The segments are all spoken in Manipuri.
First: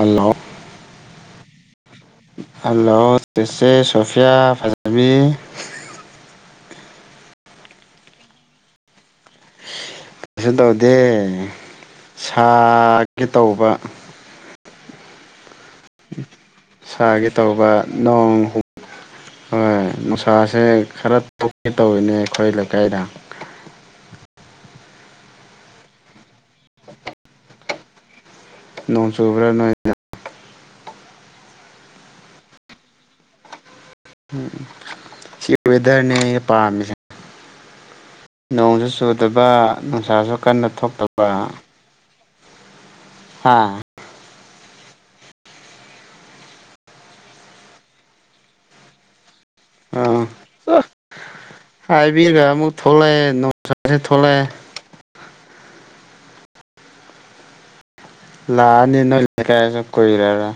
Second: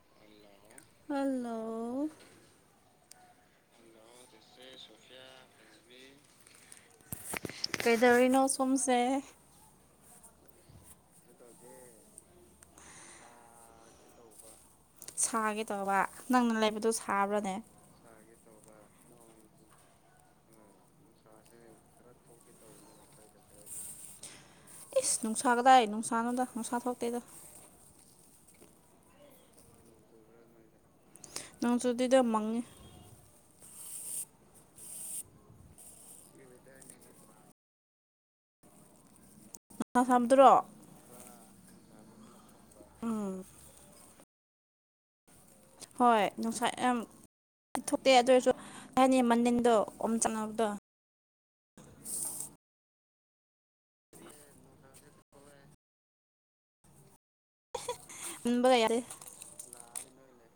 ꯑꯜꯂꯣ ꯍꯜꯂꯣ ꯍꯜꯂꯣ ꯆꯦꯆꯦ ꯁꯣꯐꯤꯌꯥ ꯐꯖꯕꯤ ꯀꯩꯗꯧꯔꯤꯅꯣ ꯁꯣꯝꯁꯦ ꯀ ꯇꯧꯗꯦ ꯁꯥꯒꯦ ꯇꯧꯕ ꯁꯥꯒꯦ ꯇꯧꯕ ꯅꯪꯅ ꯂꯩꯕꯗꯨ ꯁꯥꯕ꯭ꯔꯥꯅꯦ ꯅꯪ ꯍꯣ ꯍꯣꯏ ꯃꯅꯨꯡꯁꯥꯁꯦ ꯈꯔ ꯇꯧꯋꯤꯅꯦ ꯑꯩꯈꯣꯏ ꯂꯩꯀꯥꯏꯗ ꯏꯁꯁ ꯅꯨꯡꯁꯥ ꯀꯗꯥꯏ ꯅꯨꯡꯁꯥꯅꯣꯗ ꯅꯨꯡꯁꯥ ꯊꯣꯛꯇꯦꯗ ꯅꯣꯡ ꯆꯨꯕ꯭ꯔꯥ ꯅꯣꯏ ꯅꯪꯁꯨ ꯑꯗꯨꯗꯤꯗ ꯃꯪꯉꯦ ꯎꯝ ꯁꯤ ꯋꯦꯗꯔꯅꯦ ꯑꯩ ꯄꯥꯝꯃꯤꯁꯦ ꯅꯣꯡꯁꯨ ꯆꯨꯗꯕ ꯅꯨꯡꯁꯥ ꯅꯨꯡꯁꯥꯁꯨ ꯁꯥꯕꯗꯨꯔꯣ ꯀꯟꯅ ꯊꯣꯛꯇꯕ ꯎꯝ ꯑꯥ ꯍꯣꯏ ꯅꯨꯡꯁꯥ ꯌꯥꯝ ꯊꯣꯛꯇꯦ ꯑꯗꯨ ꯑꯣꯏꯔꯁꯨ ꯍꯥꯏꯅꯤ ꯃꯟꯗ ꯑꯥ ꯍꯥꯏꯕꯤꯔꯒ ꯑꯃꯨꯛ ꯊꯣꯛꯂꯛꯑꯦ ꯅꯨꯡꯁꯥꯥꯁꯦ ꯊꯣꯛꯂꯛꯑꯦ ꯃꯨꯟꯕꯒ ꯌꯥꯗꯦ ꯂꯥꯅꯤꯅꯀꯥꯏ ꯁ ꯀꯔ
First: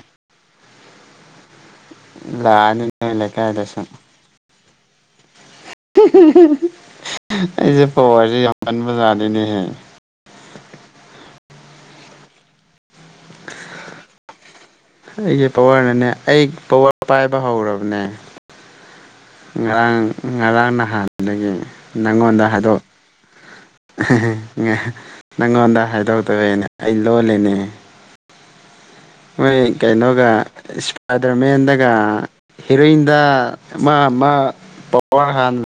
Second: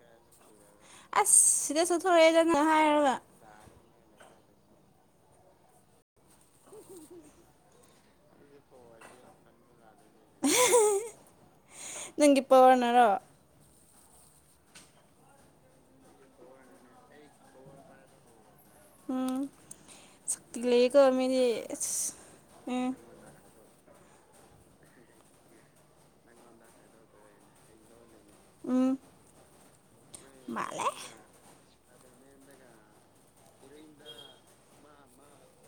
ꯑꯁ ꯁꯤꯗ ꯁ ꯂ ꯑꯅꯤ ꯂꯩ ꯂꯩ ꯀꯥꯏꯗꯁ ꯎ ꯍ ꯍ ꯑꯩꯁꯦ ꯄꯋꯥꯁꯤ ꯌꯥꯝꯕꯖꯥꯗꯅꯦꯍꯦ ꯅꯪꯒꯤ ꯄꯋꯥꯔꯅꯔꯣ [inaudible] ꯑꯩꯒꯤ ꯄꯋꯥꯔꯅꯅꯦ ꯑꯩ ꯄꯋꯥꯔ ꯄꯥꯏꯕ ꯍꯧꯔꯕꯅꯦ ꯎꯝ ꯉꯔꯥꯡ ꯁꯛꯇꯤ ꯉꯔꯥꯡ ꯂꯩꯌꯦꯀꯣ ꯃꯤꯗꯤ ꯅꯍꯥꯟꯗꯒꯤ ꯑꯁ ꯅꯪꯉꯣꯟꯗ ꯍꯥꯏꯗꯣꯛ ꯎꯝ ꯅꯪꯉꯣꯟꯗ ꯍꯥꯏꯗꯣꯛꯇꯕꯦꯅꯦ ꯑꯩ ꯂꯣꯂꯅꯦ ꯎꯝ ꯃꯣꯏ ꯀꯩꯅꯣꯒ ꯃꯥꯜꯂꯦ ꯏꯁꯄꯥꯏꯗꯔꯃꯦꯟꯗꯒ ꯍꯦꯔꯣꯏꯟꯗ ꯑꯃ ꯑꯃ ꯄꯋꯥꯔ ꯍꯥꯟꯅ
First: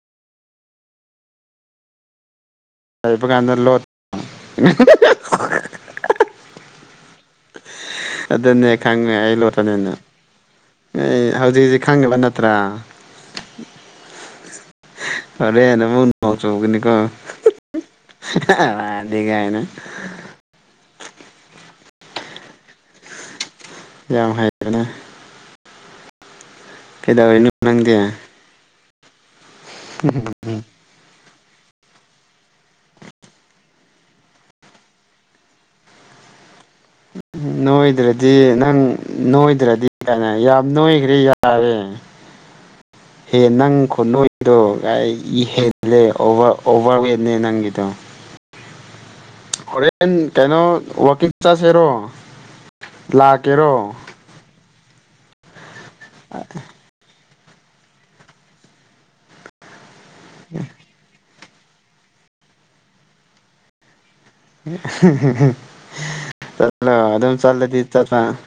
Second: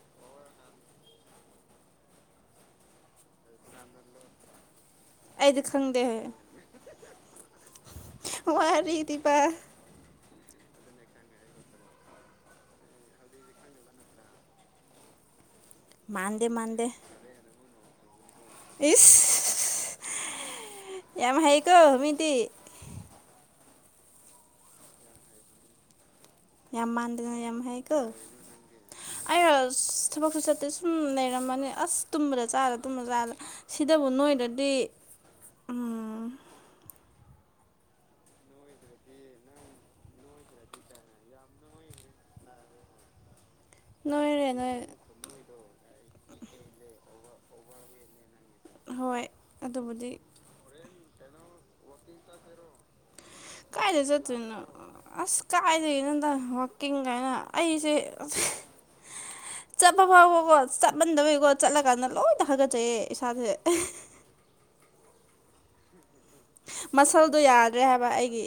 ꯇꯕ ꯀꯥꯟꯗ ꯂꯣ ꯑꯩꯗꯤ ꯈꯪꯗꯦ ꯑꯗꯨꯅꯦ ꯈꯪꯉꯦ ꯑꯩ ꯋꯥꯔꯤꯗꯤꯕ ꯂꯣꯇꯅꯦꯅ ꯑꯦ ꯍꯧꯖꯤꯛ ꯍꯧꯖꯤꯛ ꯈꯪꯉꯤꯕ ꯅꯠꯇ꯭ꯔꯥ ꯐꯔꯦ ꯍꯥꯏꯅ ꯃ ꯅꯅꯨꯡꯉꯧ ꯃꯥꯟꯗꯦ ꯆꯒꯅꯤ ꯃꯥꯟꯗꯦ ꯀꯣꯗꯤꯒ ꯍꯥꯏꯅ ꯏꯁ ꯌꯥꯝ ꯍꯥꯏꯦ ꯀꯣ ꯍꯇꯤ ꯌꯥꯝ ꯍꯩꯔꯦꯅꯦ ꯌꯥꯝ ꯃꯥꯟꯗꯅ ꯀꯩꯗꯧꯔꯤꯅꯣ ꯌꯥꯝ ꯅꯪꯗꯤ ꯍꯥꯏꯀ ꯑ ꯊꯕꯛ ꯈꯨꯁ ꯎ ꯂꯩꯔꯝꯃꯅꯤ ꯑꯁ ꯇꯨꯝꯕꯗ ꯆꯥꯔ ꯇꯨꯝꯕ ꯆꯥꯔ ꯁꯤꯗꯕꯨ ꯅꯣꯏꯗꯗꯤ ꯎꯥ ꯅꯣꯏꯗ꯭ꯔꯗꯤ ꯅꯪ ꯅꯣꯏꯗ꯭ꯔꯗꯤ ꯀꯩꯅꯣ ꯌꯥꯝ ꯅꯣꯏꯈ꯭ꯔꯦ ꯌꯥꯔꯦ ꯍꯦ ꯅꯪ ꯅꯣꯏꯔꯦ ꯈꯣꯠꯅꯣꯏꯗꯣ ꯅꯣꯏ ꯍꯦꯜꯂꯦ ꯑꯣꯚꯔ ꯋꯦꯠꯅꯦ ꯅꯪꯒꯤꯗꯣ ꯍꯣꯏ ꯍꯣꯔꯦꯟ ꯑꯗꯨꯕꯨꯗꯤ ꯀꯩꯅꯣ ꯋꯀꯤꯡ ꯆꯠꯁꯤꯦꯔꯣ ꯂꯥꯛꯀꯦꯔꯣ ꯑꯗꯨꯅ ꯑꯁ ꯀꯥꯏꯗꯒꯦꯅꯗ ꯋꯥꯛꯀꯤꯡ ꯀꯥꯏꯅ ꯑꯩꯁꯦ ꯆꯠꯄ ꯐꯥꯎꯕꯀꯣ ꯆꯠꯃꯟꯗꯕꯩꯀꯣ ꯆꯠꯂꯀꯥꯟꯗ ꯂꯣꯏꯅ ꯍꯥꯒꯠꯆꯩꯌꯦ ꯏꯁꯥꯁꯦ ꯆꯠꯂ ꯑꯗꯨ ꯑꯗꯨꯝ ꯃꯁꯜꯗꯣ ꯆꯜꯂꯗꯤ ꯌꯥꯗ꯭ꯔꯦ ꯍꯥꯏꯕ ꯆꯁ ꯑꯩꯒꯤ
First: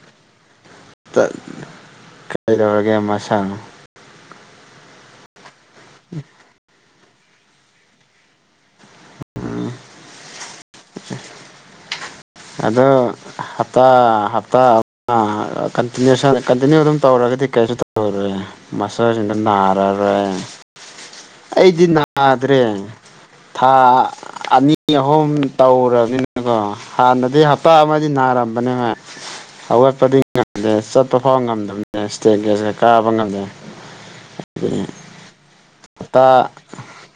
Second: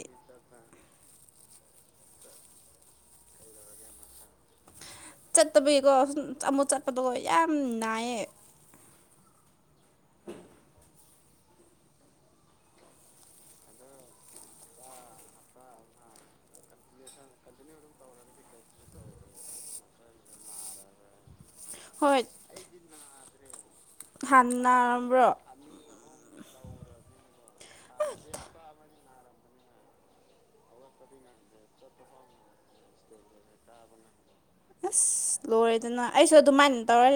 ꯀꯩꯗꯧꯔꯒꯦ ꯃꯁꯥꯅ ꯆꯠꯇꯕꯤꯒꯤꯀꯣ ꯁꯨꯝ ꯑꯃꯨꯛ ꯆꯠꯄꯗꯀꯣ ꯌꯥꯝ ꯅꯥꯏꯌꯦ ꯎꯝ ꯑꯗꯣ ꯍꯞꯇꯥ ꯍꯞꯇꯥꯇꯤ ꯀꯟꯇꯤꯅ꯭ꯌꯨ ꯑꯗꯨꯝ ꯇꯧꯔꯒꯗꯤ ꯀꯩꯁꯨ ꯇꯧꯔꯔꯦ ꯃꯁꯥꯖ ꯏ ꯅꯅꯥꯔꯥꯔ ꯑ ꯑꯩꯗꯤ ꯅꯥꯗ꯭ꯔꯦ ꯊꯥ ꯍꯥꯟꯅ ꯑꯅꯤ ꯅꯥꯔꯝꯕ꯭ꯔꯣ ꯑꯍꯨꯝ ꯇꯧꯅꯤꯅꯀꯣ ꯍꯥꯟꯅꯗꯤ ꯍꯞꯇꯥ ꯑꯃꯗꯤ ꯅꯥꯔꯝꯕꯅꯦꯕꯚ ꯑꯋꯥꯠꯄꯗꯤ ꯉꯝꯗꯦ ꯆꯠꯄ ꯐꯥꯎ ꯉꯝꯗꯕꯅꯤ ꯏꯁꯇꯦꯠ ꯒꯦꯁꯀ ꯀꯥꯕ ꯉꯝꯗꯦ [unintelligible] ꯑꯁ ꯂꯣꯏꯔꯦꯗꯅ ꯑꯩꯁꯨ ꯍꯞꯇꯥ ꯑꯗꯨꯃꯥꯏꯅ ꯇꯧꯔ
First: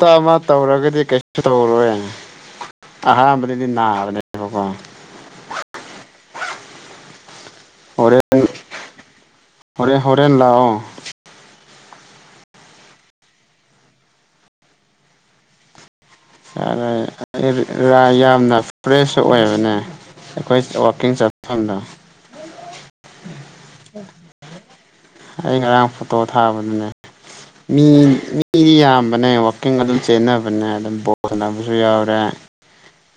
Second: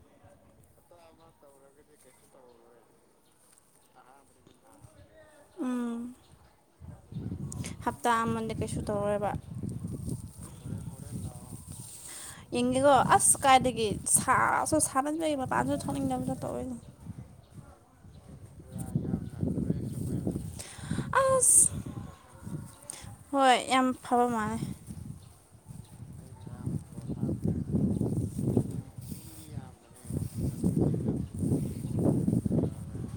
ꯑ ꯑꯃ ꯇꯧꯔꯒꯗꯤ ꯀꯩꯁꯨ ꯇꯧꯔꯣꯏ ꯑꯍꯥꯟꯕꯗꯗꯤ ꯅꯥꯕꯅꯦꯕꯀꯣ ꯎꯝ ꯍꯞꯇꯥ ꯍꯣꯔꯦꯟ ꯑꯃꯗ ꯀꯩꯁꯨ ꯇꯧꯔꯣꯏꯕ ꯍꯣꯔꯦꯟ ꯍꯣꯔꯦꯟ ꯂꯥꯛꯑꯣ ꯌꯦꯡꯉꯦꯀꯣ ꯑꯁ ꯀꯥꯏꯗꯒꯤ ꯁꯥꯁꯨ ꯁꯥꯃꯟꯕꯩ ꯃꯄꯥꯟꯁꯨ ꯊꯣꯛꯅꯤꯡꯗꯕꯗ ꯌꯥꯝꯅ ꯐ꯭ꯔꯦꯁꯁꯨ ꯑꯣꯏꯕꯅꯦ ꯑꯩꯈꯣꯏ ꯋꯥꯛꯀꯤꯡ ꯑꯁ ꯆꯠꯐꯝꯗꯣ ꯍꯣꯏ ꯌꯥꯝ ꯐꯕ ꯃꯥꯜꯂꯦ ꯑ ꯉꯔꯥꯡ ꯐꯣꯇꯣ ꯊꯥꯕꯗꯨꯅꯦ ꯃꯤ ꯃꯤꯗꯤ ꯌꯥꯝꯕꯅꯦ ꯋꯥꯛꯀꯤꯡ ꯑꯗꯨꯝ ꯆꯦꯟꯅꯕꯅꯦ ꯑꯗꯨꯝ ꯕꯣꯜ ꯁꯥꯟꯅꯕꯁꯨ ꯌꯥꯎꯔꯦ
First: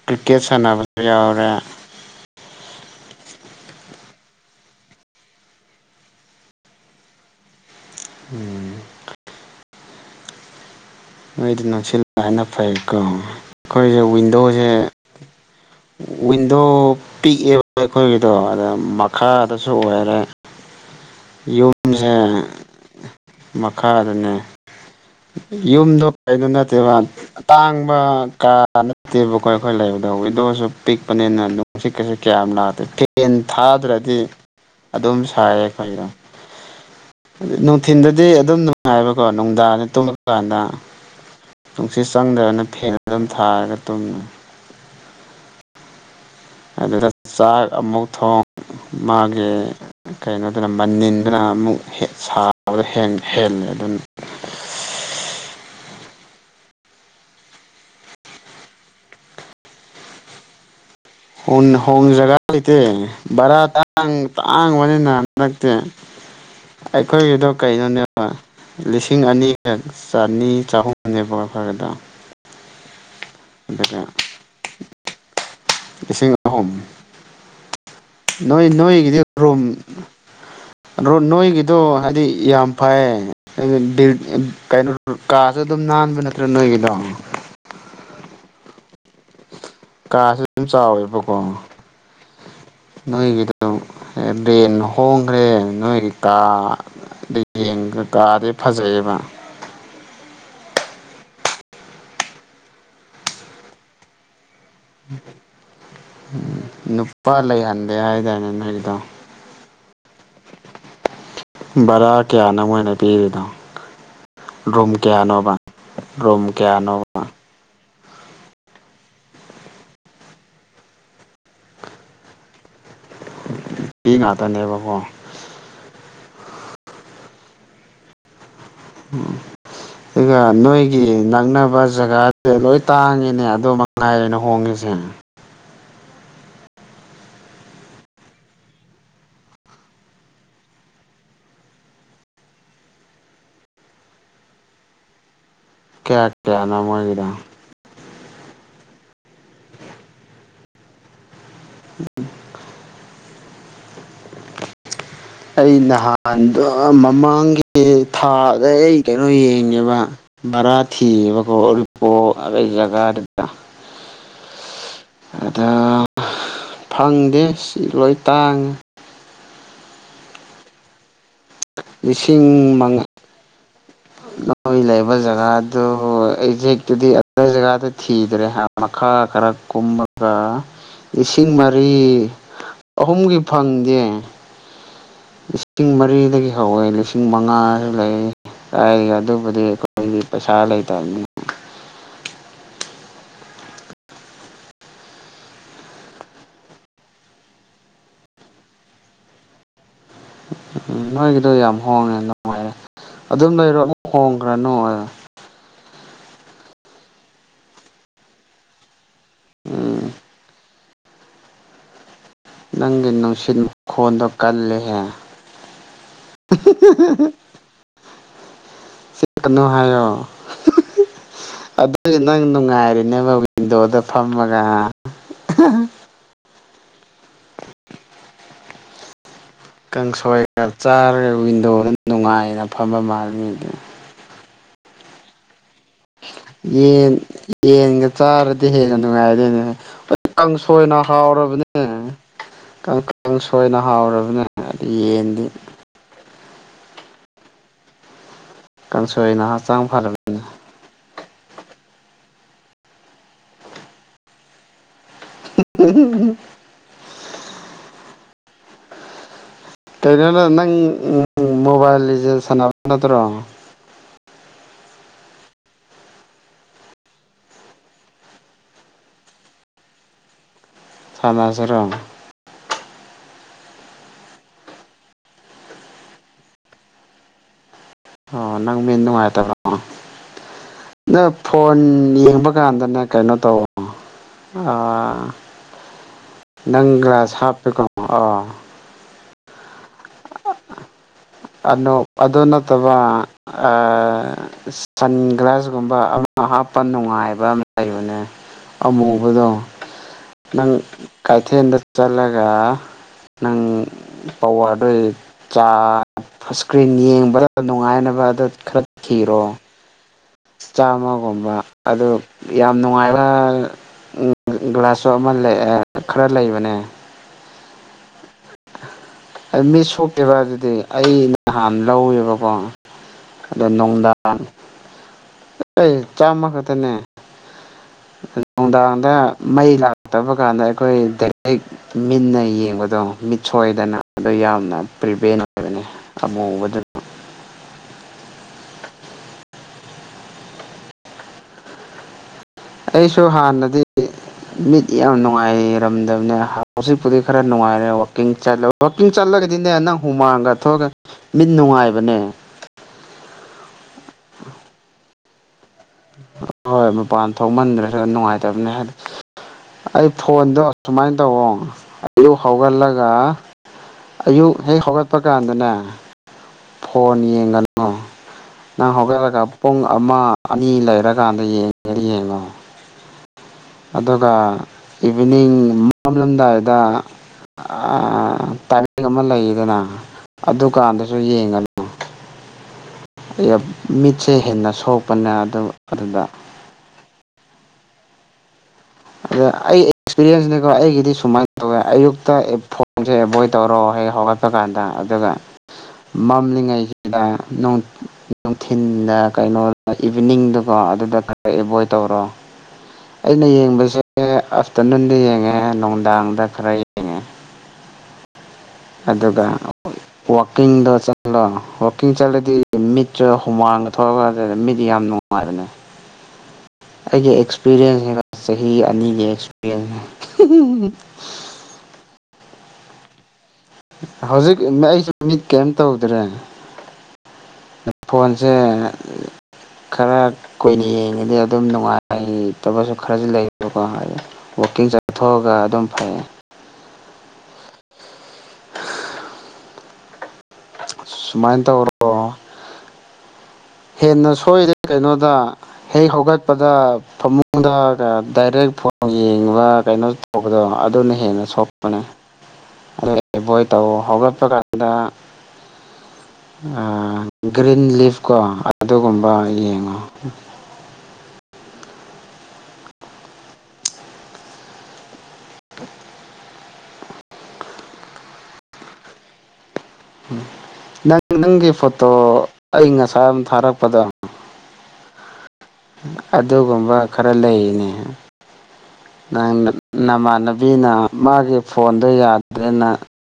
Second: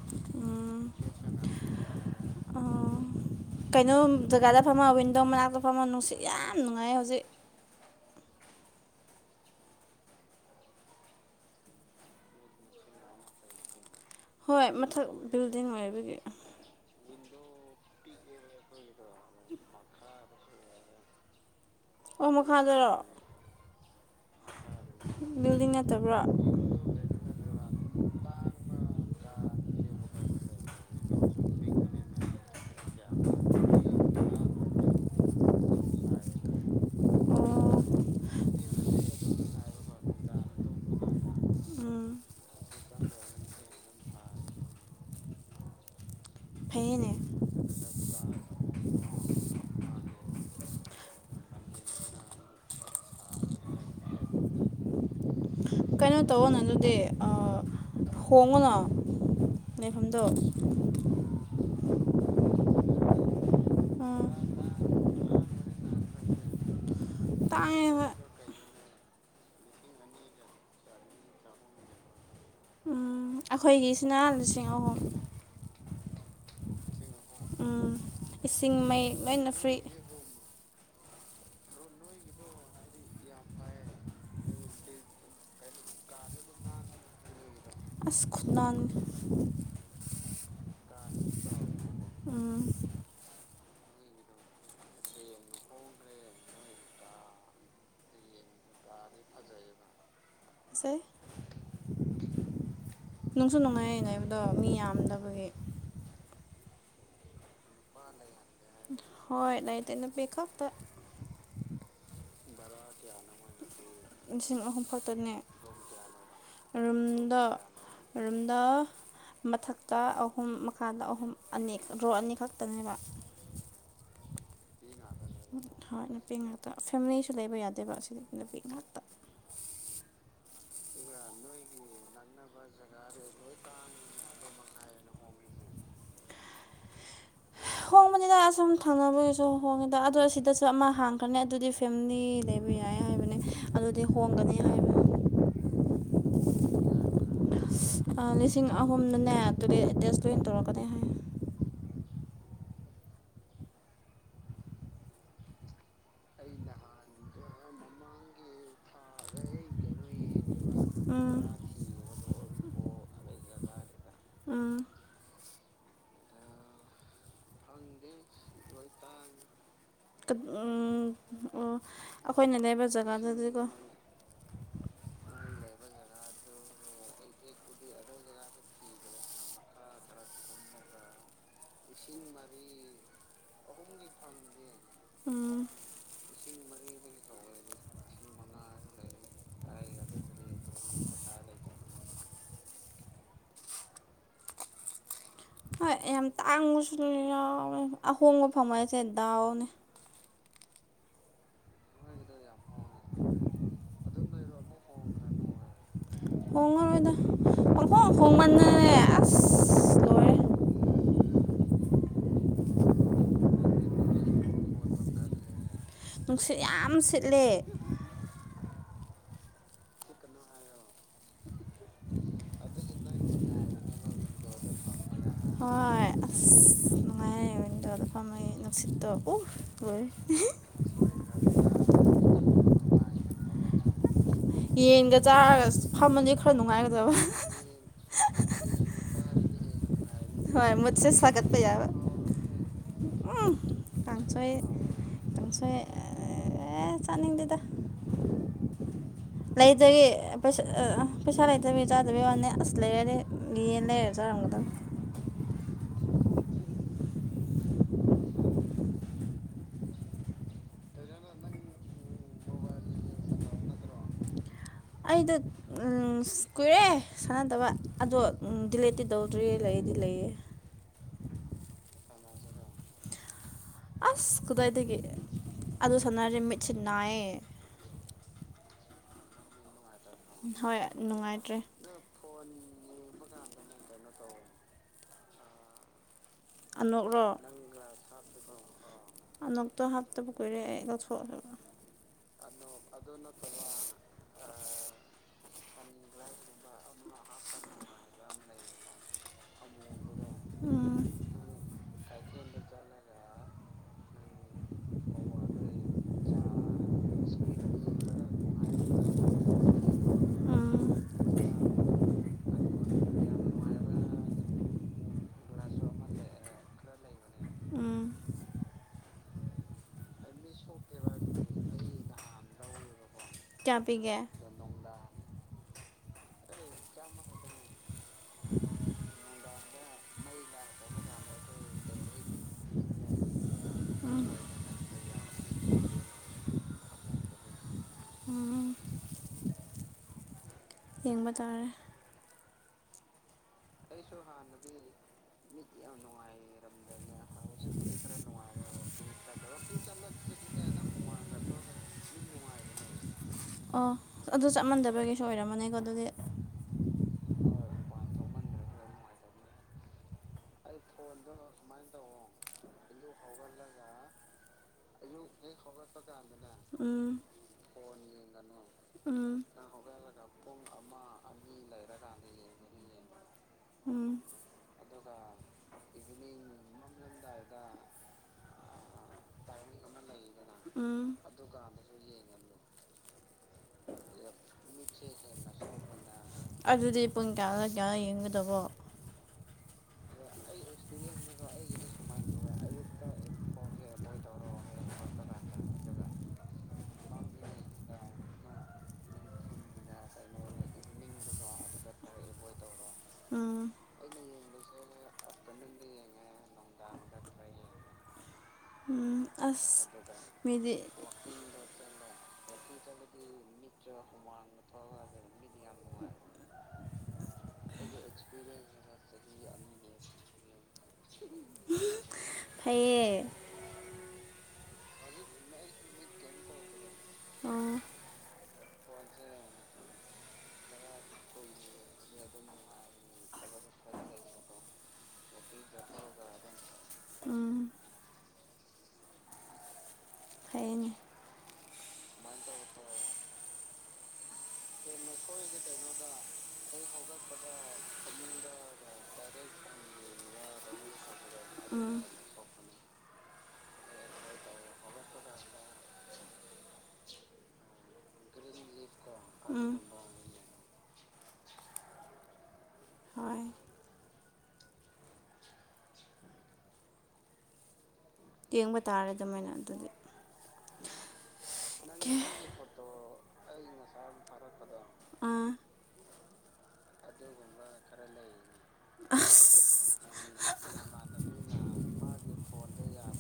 ꯀ꯭ꯔꯤꯛꯀꯦꯠ ꯎꯝ ꯁꯥꯟꯅꯕꯁꯨ ꯌꯥꯎꯔꯦ ꯑꯣ ꯀꯩꯅꯣ ꯖꯒꯥꯗ ꯐꯝꯃ ꯋꯤꯟꯗꯣ ꯃꯅꯥꯛꯇ ꯐꯝꯃ ꯅꯨꯡꯁꯤꯠ ꯌꯥꯝ ꯅꯨꯡꯉꯥꯏ ꯍꯧꯖꯤꯛ [inaudible] ꯅꯣꯏꯗꯤ ꯅꯨꯡꯁꯤꯜꯂ ꯍꯥꯏꯅ ꯐꯩꯀꯣ ꯑꯩꯈꯣꯏꯁꯦ ꯍꯣꯏ ꯃꯊꯛ ꯕꯤꯜꯗꯤꯡ ꯑꯣꯏꯕꯒꯤ ꯑꯗꯣ ꯄꯤꯛꯑꯦꯕ ꯑꯩꯈꯣꯏꯒꯤꯗꯣ ꯑꯗ ꯃꯈꯥꯗꯁꯨ ꯑꯣꯏꯔꯦ ꯌꯨꯝ ꯑꯣ ꯃꯈꯥꯗꯔꯣ ꯃꯈꯥꯗꯅꯦ ꯕꯤꯜꯗꯤꯡ ꯌꯨꯝꯗꯣ ꯅꯠꯇꯕ꯭ꯔꯣ ꯀꯩꯗ ꯅꯠꯇꯦꯕ ꯇꯥꯡꯕ ꯀꯥ ꯅꯠꯇꯦꯕꯀꯣ ꯑꯩꯈꯣꯏ ꯂꯩꯕꯗꯣ ꯋꯤꯗꯣꯁꯨ ꯄꯤꯛꯄꯅꯦꯅ ꯑꯗꯨ ꯁꯤꯛꯀꯁꯤ ꯀꯌꯥꯝ ꯅꯥꯗ꯭ꯔꯦ ꯐꯦꯟ ꯊꯥꯗ꯭ꯔꯗꯤ ꯑꯗꯨꯝ ꯁꯥꯏꯌꯦ ꯑꯩꯈꯣꯏ ꯑꯣ ꯅꯨꯡꯊꯤꯟꯗꯗꯤ ꯑꯗꯨꯝ ꯅꯨꯡꯉꯥꯏꯕꯀꯣ ꯅꯨꯡꯗꯥꯡ ꯇꯨꯝꯂꯀꯥꯟꯗ ꯎꯝ ꯅꯨꯡꯁꯤꯠ ꯆꯪꯗ꯭ꯔꯕꯅ ꯐꯦꯟ ꯑꯗꯨꯝ ꯊꯥꯔꯒ ꯇꯨꯝꯃꯤ ꯑꯗꯨꯗ ꯐꯩꯌꯦꯅꯦ ꯆꯥꯛ ꯑꯃꯨꯛ ꯊꯣꯡ ꯃꯥꯒꯤ ꯀꯩꯅꯣꯗꯅ ꯃꯅꯤꯟꯗꯅ ꯑꯃꯨꯛ ꯁꯥꯕꯗ ꯍꯦꯜꯂꯦ ꯑꯗꯨꯅ ꯀꯩꯅꯣ ꯇꯧꯋꯣꯅ ꯑꯗꯨꯗꯤ ꯍꯣꯡꯉꯨꯅ ꯂꯩꯐꯝꯗꯣ ꯍꯣꯡ ꯍꯣꯡ ꯖꯥꯒ ꯂꯩꯇꯦ ꯕꯥꯔꯥ ꯇꯥꯡ ꯎꯝ ꯇꯥꯡ ꯇꯥꯡꯕꯅꯤꯅ ꯍꯟꯗꯛꯇꯤ ꯑꯩꯈꯣꯏꯒꯤꯗꯣ ꯇꯥꯡꯉꯦꯕ ꯀꯩꯅꯣꯅꯦꯕ ꯂꯤꯁꯤꯡ ꯑꯅꯤꯒ ꯆꯅꯤ ꯆꯍꯨꯝꯅꯦꯕ ꯕꯔꯗ ꯎꯝ ꯑꯩꯈꯣꯏꯒꯤꯁꯤꯅ ꯂꯤꯁꯤꯡ ꯑꯍꯨꯝ ꯂꯤꯁꯤꯡ ꯑꯍꯨꯝ ꯎꯝ ꯅꯣꯏ ꯏꯁꯤꯡ ꯃꯩ ꯅꯣꯏꯒꯤꯗꯤ ꯂꯣꯏꯅ ꯔꯨꯝ ꯐ꯭ꯔꯤ ꯑꯣ ꯅꯣꯏꯒꯤꯗꯣ ꯍꯥꯏꯗꯤ ꯌꯥꯝ ꯐꯩ ꯀꯩꯅꯣ ꯀꯥꯁꯨ ꯑꯗꯨꯝ ꯅꯥꯟꯕ ꯅꯠꯇ꯭ꯔꯥ ꯅꯣꯏꯒꯤꯗꯣ ꯈꯨꯅꯥꯟꯗꯤ ꯀꯥꯥꯁꯨ ꯑꯗꯨꯝ ꯆꯥꯎꯋꯦꯕꯀꯣ ꯎꯝ ꯅꯣꯏꯒꯤꯗꯨ ꯔꯦꯟ ꯍꯣꯡꯈ꯭ꯔꯦ ꯅꯣꯏꯒꯤ ꯇ ꯑꯗ ꯌꯦꯡꯒ ꯀꯥꯗꯤ ꯐꯖꯩꯌꯦꯕ ꯐꯖꯩ ꯅꯨꯡꯁꯨ ꯅꯨꯡꯉꯥꯏ ꯂꯩꯕꯗꯣ ꯃꯤ ꯌꯥꯝꯗꯕꯒꯤ ꯅꯨꯄꯥ ꯂꯩꯍꯟꯗꯦ ꯍꯥꯏꯗꯥꯏꯅꯦ ꯅꯣꯏꯒꯤꯗꯣ ꯍꯣꯏ ꯂꯩꯇꯦ ꯅꯨꯄꯤ ꯈꯛꯇ ꯚꯔꯥ ꯀꯌꯥꯅꯣ ꯃꯅ ꯄꯤꯔꯤꯅꯣ ꯂꯤꯁꯤꯡ ꯑꯍꯨꯝ ꯈꯛꯇꯅꯦ ꯔꯨꯝ ꯀꯌꯥꯅꯣꯕ ꯔꯨꯝꯗ ꯔꯨꯝꯗ ꯃꯊꯛꯇ ꯑꯍꯨꯝ ꯃꯈꯥꯗ ꯑꯍꯨꯝ ꯑꯅꯤ ꯔꯣꯜ ꯑꯅꯤ ꯈꯛꯇꯅꯦꯕ ꯄꯤ ꯉꯥꯛꯇꯅꯦꯕꯀꯣ ꯍꯣꯏ ꯅꯨꯄꯤ ꯉꯥꯛꯇ ꯐꯦꯃꯤꯂꯤꯁꯨ ꯂꯩꯕ ꯌꯥꯗꯦꯕ ꯑꯁꯤꯗꯤ ꯅꯨꯄꯤ ꯉꯥꯛꯇ ꯎꯝ ꯑꯗꯨꯒ ꯅꯣꯏꯒꯤ ꯅꯛꯅꯕ ꯖꯒꯥꯗꯨꯗ ꯂꯣꯏ ꯇꯥꯡꯉꯤꯅꯦ ꯑꯗꯨ ꯃ ꯉꯥꯏꯔꯦꯅ ꯍꯣꯡꯉꯁꯦ ꯍꯣꯡꯕꯅꯤꯅ ꯑꯁꯨꯝ ꯊꯪꯅꯕꯒꯤꯁꯨ ꯍꯣꯡꯉꯦꯗ ꯑꯗꯣ ꯁꯤꯗꯁꯨ ꯑꯃ ꯍꯥꯡꯈ꯭ꯔꯅꯤ ꯑꯗꯨꯗꯤ ꯐꯦꯃꯤꯂꯤ ꯂꯩꯕ ꯌꯥꯏ ꯍꯥꯏꯕꯅꯤ ꯑꯗꯨꯗꯤ ꯍꯣꯡꯒꯅꯤ ꯍꯥꯏꯕꯅꯤ ꯀꯌꯥ ꯀꯌꯥꯅ ꯃꯥꯒꯗ ꯂꯤꯁꯤꯡ ꯑꯍꯨꯝꯅꯅꯦ ꯇꯣꯏꯂꯦꯠ ꯑꯦꯇꯦꯁꯇ ꯑꯣꯏꯅ ꯇꯧꯔꯛꯀꯅꯤ ꯍꯥꯏ ꯎꯝ ꯑꯩ ꯅꯍꯥꯟꯗꯣ ꯃꯃꯥꯡꯒꯤ ꯊꯥꯗ ꯑꯩ ꯀꯩꯅꯣ ꯌꯦꯡꯉꯦꯕ ꯃꯔꯕꯔꯥꯊꯤ ꯋꯥ ꯎꯝ ꯎꯄꯣ ꯑꯩ ꯀꯒꯥ ꯐꯗ ꯑꯗ ꯐꯪꯗꯦ ꯁꯤ ꯂꯣꯏ ꯇꯥꯡꯉꯦ ꯑꯣ ꯑꯩꯈꯣꯏꯅ ꯂꯤꯁꯤꯡ ꯂꯩꯕ ꯃꯉꯥ ꯖꯒꯥꯗꯨꯗꯤꯀꯣ ꯅꯣꯏ ꯂꯩꯕ ꯖꯒꯥꯗꯨ ꯑꯦꯛꯖꯦꯛꯇꯨꯗꯤ ꯑꯗ ꯖꯒꯥꯗ ꯊꯤꯗ꯭ꯔꯦ ꯍꯥꯏꯕ ꯃꯈꯥ ꯈꯔ ꯀꯨꯝꯕꯒ ꯂꯤꯁꯤꯡ ꯃꯔꯤ ꯑꯍꯨꯝꯒꯤ ꯐꯪꯗꯦ ꯎꯝ ꯂꯤꯁꯤꯡ ꯃꯔꯤꯗꯒꯤ ꯍꯧꯋꯦ ꯂꯤꯁꯤꯡ ꯃꯉꯥꯁꯨ ꯂꯩ ꯍꯥꯏꯒ ꯑꯗꯨꯕꯨꯗꯤ ꯑꯩꯈꯣꯏꯗꯤ ꯄꯩꯁꯥ ꯂꯩꯇꯕꯅꯤ ꯍꯣꯏ ꯌꯥꯝ ꯇꯥ ꯑꯪꯉꯁꯨꯁꯨ ꯌꯥꯎꯔꯦ ꯑꯍꯣꯡꯕ ꯐꯪꯃꯁꯦ ꯗꯥꯎꯅꯦ ꯎꯝ ꯅꯣꯏꯒꯤꯗꯣ ꯌꯥꯝ ꯍꯣꯡꯉꯦ ꯅꯨꯡꯉꯥꯏꯔꯦ ꯑꯗꯨꯝ ꯂꯩꯔꯣ ꯑꯗꯨꯛ ꯍꯣꯡꯈ꯭ꯔꯅꯨ ꯍꯣꯡꯉꯔꯣꯏꯗ ꯑꯣꯈꯣꯈꯣꯡ ꯃ ꯎꯝ ꯅꯪꯒꯤ ꯅꯨꯡꯁꯤꯠ ꯃꯈꯣꯟꯗꯣ ꯀꯜꯂꯍꯦ ꯅꯨꯡꯁꯤꯠ ꯌꯥꯝ ꯁꯤꯠꯂꯦ ꯆꯇꯅꯣ ꯍꯥꯏꯣ ꯑꯗꯨꯗꯤ ꯅꯪ ꯅꯨꯡꯉꯥꯏꯔꯤꯅꯦꯕ ꯋꯤꯟꯗꯣꯗ ꯐꯝꯃꯒ ꯍꯣꯏ ꯅꯨꯡꯉꯥꯏꯗꯗꯐ ꯃ ꯅꯨꯡꯁꯤꯠꯇꯕꯨꯣ ꯀꯥꯡꯁꯣꯏꯒ ꯆꯥꯔꯒ ꯋꯤꯟꯗꯣꯗꯨ ꯅꯨꯡꯉꯥꯏꯅ ꯐꯝꯕ ꯃꯥꯜꯂꯤ ꯃꯤꯗꯨ ꯌꯦꯟꯒ ꯆꯥꯔꯒ ꯐꯝꯃꯅꯤ ꯌꯦꯟ ꯌꯦꯟꯒ ꯆꯥꯔꯗꯤ ꯍꯦꯟꯅ ꯅꯨꯡꯉꯥꯏꯔꯗꯦꯅꯦ ꯀꯥꯡ ꯍꯣꯏ ꯁꯣꯏꯅ ꯃꯨꯠꯁꯦ ꯁꯥꯒꯠꯄ ꯍꯥꯎꯔꯕꯅꯦ ꯌꯥꯕ ꯀꯥꯡ ꯀꯥꯡ ꯁꯣꯏꯅ ꯀꯥꯡꯁꯣꯏ ꯍꯥꯎꯔꯕꯅꯤꯅ ꯑꯗꯨ ꯌꯦꯟꯗꯤ ꯀꯥꯡꯁꯣꯏ ꯑꯦ ꯆꯥꯟ ꯂꯩꯗ ꯀꯥꯡꯁꯣꯏꯅ ꯍꯛꯆꯥꯡ ꯂꯣꯏꯗꯦ ꯐꯔꯕꯅꯦ ꯩꯁ ꯄꯩꯁꯥ ꯂꯩꯇꯕꯤ ꯆꯥꯗꯕꯩ ꯋꯥꯅꯤ ꯑꯁ ꯂꯩꯔꯗꯤ ꯌꯦꯌꯦꯅ ꯂꯩꯔ ꯆꯥꯔꯝꯒꯗꯕꯅꯤ [inaudible] ꯀꯩꯅꯣꯗ ꯅꯪ ꯃꯣꯕꯥꯏꯜꯁꯦ ꯁꯥꯟꯅꯕ ꯅꯠꯇ꯭ꯔꯣ ꯑꯩꯗ ꯀꯨꯏꯔꯦ ꯁꯥꯟꯅꯗꯕ ꯑꯗꯣ ꯗꯤꯂꯦꯠꯇꯤ ꯇꯧꯗ꯭ꯔꯤꯌꯦ ꯂꯩꯗꯤ ꯂꯩꯌꯦꯦ ꯊꯥꯟꯖꯔꯝ ꯑꯁ ꯀꯗꯥꯏꯗꯒꯤ ꯑꯗꯨ ꯁꯥꯟꯅꯔꯦ ꯃꯤꯠꯁꯦ ꯅꯥꯏꯌꯦ ꯑꯣ ꯅꯪ ꯃꯤ ꯅꯨꯡꯉꯥꯏꯇꯕ꯭ꯔꯣ ꯍꯣꯏ ꯅꯪ ꯅꯨꯡꯉꯥꯏꯇ꯭ꯔꯦ ꯐꯣꯟ ꯌꯦꯡꯕ ꯀꯥꯟꯗꯅꯦ ꯀꯩꯅꯣ ꯇꯧꯧꯕꯣ ꯅꯪ ꯑꯅꯣꯛꯔꯣ ꯒ꯭ꯂꯥꯁ ꯍꯥꯞꯄꯦꯀꯣ ꯑꯣ ꯑꯅꯛꯇꯣ ꯍꯞꯇ ꯄꯨꯀꯔꯤ ꯑꯅ ꯑꯗꯨ ꯅꯠꯇꯕ ꯁꯟ ꯒ꯭ꯂꯥꯁꯒꯨꯝꯕ ꯑꯃ ꯍꯥꯞꯄ ꯅꯨꯡꯉꯥꯏꯕ ꯑꯃ ꯂꯩꯕꯅꯦ ꯑꯃꯨꯕꯗꯣ ꯑ ꯎꯝ ꯀꯩꯊꯦꯜꯗ ꯆꯠꯂꯒ ꯅꯪ ꯄꯋꯥꯔꯗꯨ ꯏꯁꯀ꯭ꯔꯤꯟ ꯌꯦꯡꯕꯗ ꯅꯨꯡꯉꯥꯏꯅꯕ ꯑꯗꯨ ꯈꯔ ꯊꯤꯔꯣ ꯑꯥ ꯆꯥꯝꯃꯒꯨꯝꯕ ꯑꯗꯨ ꯌꯥꯝ ꯅꯨꯡꯉꯥꯏꯕ ꯎꯝ ꯒ꯭ꯂꯥꯁꯁꯨꯣ ꯑꯃ ꯂꯩ ꯈꯔ ꯂꯩꯕꯅꯦ ꯎꯝ ꯃꯤ ꯁꯣꯛꯀꯦꯕ ꯑꯗꯨꯗꯤ ꯑꯩꯍꯥꯟ ꯂꯧꯋꯦꯕꯀꯣ ꯑꯗꯣ ꯀꯌꯥ ꯄꯤꯒꯦ ꯅꯨꯡꯗꯥꯡ ꯆꯥꯝꯃ ꯈꯛꯇꯅꯦ ꯅꯨꯡꯗꯥꯡꯗ ꯃꯩ ꯂꯥꯛꯇꯕ ꯀꯥꯟꯗ ꯑꯩꯈꯣꯏ ꯦꯛ ꯃꯤꯟꯅ ꯌꯦꯡꯕꯗꯣ ꯃꯤꯠꯁꯣꯏꯗꯅ ꯎꯝ ꯑꯗꯣ ꯌꯥꯝꯅ ꯄ꯭ꯔꯤꯚꯦꯟ ꯑꯣꯏꯕꯅꯤ ꯑꯃꯣꯕꯗꯨꯗ ꯎꯝ ꯌꯦꯡꯕ ꯇꯥꯔꯦ ꯑꯩꯁꯨ ꯍꯥꯥꯟꯅ ꯗꯤ ꯃꯤꯠ ꯌꯥꯝ ꯅꯨꯡꯉꯥꯏꯔꯝꯗꯕꯅꯦ ꯍꯧꯖꯤꯛꯄꯨꯗꯤ ꯈꯔ ꯅꯨꯡꯉꯥꯏꯔꯦ ꯋꯥꯛꯀꯤꯡ ꯠꯂ ꯋꯥꯋꯥꯛꯀꯤꯡ ꯆꯠꯂꯒꯗꯤꯅꯦ ꯅꯪ ꯍꯨꯃꯥꯡꯒ ꯊꯣꯛꯑꯒ ꯃꯤꯠ ꯅꯨꯡꯉꯥꯏꯕꯅꯦ ꯑꯣ ꯑꯗꯨ ꯆꯠꯃꯥꯟꯗꯕ ꯀꯩꯁꯨ ꯑꯣꯏꯔꯝꯃꯅꯦꯀꯣ ꯑꯗꯨꯗꯤ ꯍ ꯍꯣꯏ ꯃꯄꯥꯟ ꯊꯣꯛꯃꯟꯗ꯭ꯔꯁꯨ ꯅꯨꯡꯉꯥꯏꯇꯕꯅꯦ ꯍꯥꯏꯗꯤ ꯑꯩ ꯐꯣꯟꯗꯣ ꯁꯨꯃꯥꯏꯅ ꯇꯧꯑꯣꯣ ꯑ ꯍꯧꯒꯠꯂꯒ ꯑꯌꯨꯛ ꯍꯦꯛ ꯍꯧꯒꯠꯄ ꯀꯥꯟꯗꯅꯦ ꯎꯝ ꯐꯣꯟ ꯌꯦꯡꯒꯅꯤ ꯑꯣ ꯅꯪ ꯎꯝ ꯍꯧꯒꯠꯂꯒ ꯄꯨꯡ ꯑꯃ ꯑꯅꯤ ꯂꯩꯔꯀꯥꯟꯗ ꯌꯦꯡꯉ ꯌꯦꯡꯉꯣ ꯎꯝ ꯑꯗꯨꯒ ꯏꯚꯤꯅꯤꯡ ꯃꯝꯂꯝꯗꯥꯏꯗ ꯇꯅꯤꯡꯡ ꯑꯃ ꯂꯩꯌꯦꯗꯅ ꯎꯝ ꯑꯗꯨꯀꯥꯟꯗꯁꯨ ꯌꯦꯡꯒꯅꯤ ꯃꯤꯠꯁꯦ ꯍꯦꯟꯅ ꯁꯣꯛꯄꯅꯦ ꯑꯗꯨ ꯑꯗꯨꯗ ꯑꯗꯨꯗꯤ ꯄꯨꯡ ꯀꯌꯥꯅ ꯀꯌꯥ ꯌꯦꯡꯒꯗꯕꯣ ꯑꯗ ꯑꯩ ꯑꯦꯛꯁꯄꯤꯔꯤꯌꯦꯟꯁꯅꯤꯀꯣ ꯑꯩꯒꯤꯗꯤ ꯁꯨꯃꯥꯏꯅ ꯇꯧ ꯑꯗꯨꯒ ꯑꯌꯨꯛꯇ ꯐꯣꯟꯁꯦ ꯑꯦꯕꯣꯏꯗ ꯇꯧꯔꯣ ꯍꯦꯛ ꯍꯧꯒꯠꯄ ꯀꯥꯟꯗ ꯑꯗꯨꯒ ꯃꯝꯂꯤꯉꯩꯒꯤꯗ ꯅꯨꯡꯊꯤꯤꯟꯗ ꯀꯩꯅꯣ ꯏꯚꯤꯅꯤꯡꯗꯨꯀꯣ ꯑꯗꯨꯗ ꯈꯔ ꯑꯦꯚꯣꯏꯠ ꯇꯧꯔꯣ ꯑꯩꯅ ꯎꯝ ꯌꯦꯡꯕꯁꯦ ꯑꯥꯐꯇꯔꯅꯨꯟꯗ ꯌꯦꯡꯉꯦ ꯅꯨꯡꯗꯥꯡꯗ ꯈꯔ ꯌꯦꯡꯉꯦ ꯎꯝ ꯑꯗꯨꯒ ꯑꯁ ꯃꯤꯗꯤ ꯋꯥꯋꯀꯤꯡꯗꯣ ꯍꯜꯂꯣ ꯋꯥꯛꯀꯤꯡ ꯆꯠꯂꯗꯤ ꯃꯤꯠꯁꯨ ꯍꯨꯃꯥꯡꯗ ꯊꯣꯛꯑꯀꯗ ꯃꯤꯠ ꯌꯥꯝ ꯅꯨꯡꯉꯥꯏꯕꯅꯦ ꯍ ꯑꯩꯒꯤ ꯑꯦꯛꯁꯄꯤꯔꯤꯌꯦꯟꯁ ꯍꯥꯏꯕ ꯆꯍꯤ ꯑꯅꯤꯒꯤ ꯑꯦꯛꯁꯄꯤꯔꯤꯌꯦꯟꯁꯅꯦ ꯍꯥꯏꯌꯦ ꯍꯧꯖꯤꯛ ꯑꯩꯁꯨꯦ ꯃꯤꯠ ꯀꯩꯝ ꯇꯧꯗ꯭ꯔꯦ ꯎꯝ ꯐꯣꯟꯁꯦ ꯈꯔ ꯀꯨꯏꯅ ꯌꯦꯡꯉꯗꯤ ꯑꯗꯨꯝ ꯅꯨꯡꯉꯥꯏꯇꯕꯁꯨ ꯈꯔꯁꯨ ꯂꯩꯌꯦꯕꯀꯣ ꯍꯥꯏꯗꯤ ꯋꯥꯛꯀꯤꯡ ꯆꯊꯣꯛꯑꯒ ꯑꯗꯨꯝ ꯐꯩ ꯎꯝ ꯍꯥꯏꯅꯦ ꯁꯨꯃꯥꯏꯟ ꯇꯔ ꯃ ꯇ ꯑꯣꯏꯠꯇ ꯍꯦꯟꯅ ꯁꯣꯏꯔꯦ ꯀꯩꯅꯣꯗ ꯍꯦꯛ ꯍꯧꯒꯠꯄꯗ ꯐꯃꯨꯡꯗ ꯗꯥꯏꯔꯦꯛ ꯐꯣꯟ ꯌꯦꯡꯕ ꯀꯩꯅꯣ ꯇꯧꯕꯗꯣ ꯑꯗꯨꯅ ꯍꯦꯟꯅ ꯎꯝ ꯁꯣꯛꯄꯅꯦ ꯑꯗꯩ ꯑꯦꯕꯣꯏ ꯇꯧ ꯍꯧꯒꯠꯄ ꯀꯥꯟꯗ ꯒ꯭ꯔꯤꯟ ꯂꯤꯐ ꯀꯣ ꯑꯗꯨꯒꯨꯝꯕ ꯎꯝ ꯌꯦꯡꯉꯣ ꯍꯣꯏ ꯌꯦꯡꯕ ꯇꯥꯔꯦ ꯑꯗꯨꯃꯥꯏꯅ ꯑꯗꯨꯗꯤ ꯎꯝ ꯅꯪ ꯅꯪꯒꯤ ꯐꯣꯇꯣ ꯑꯩ ꯉꯁꯥꯏ ꯑ ꯊꯥꯔꯛꯄꯗꯣ ꯑꯥ ꯑꯗꯨꯒꯨꯝꯕ ꯈꯔ ꯂꯩꯅꯦ ꯅꯪ ꯅꯃꯥꯟꯅꯕꯤꯅ ꯃꯥꯒꯤ ꯐꯣꯟꯗꯨ ꯌꯥꯗ꯭ꯔꯦꯅ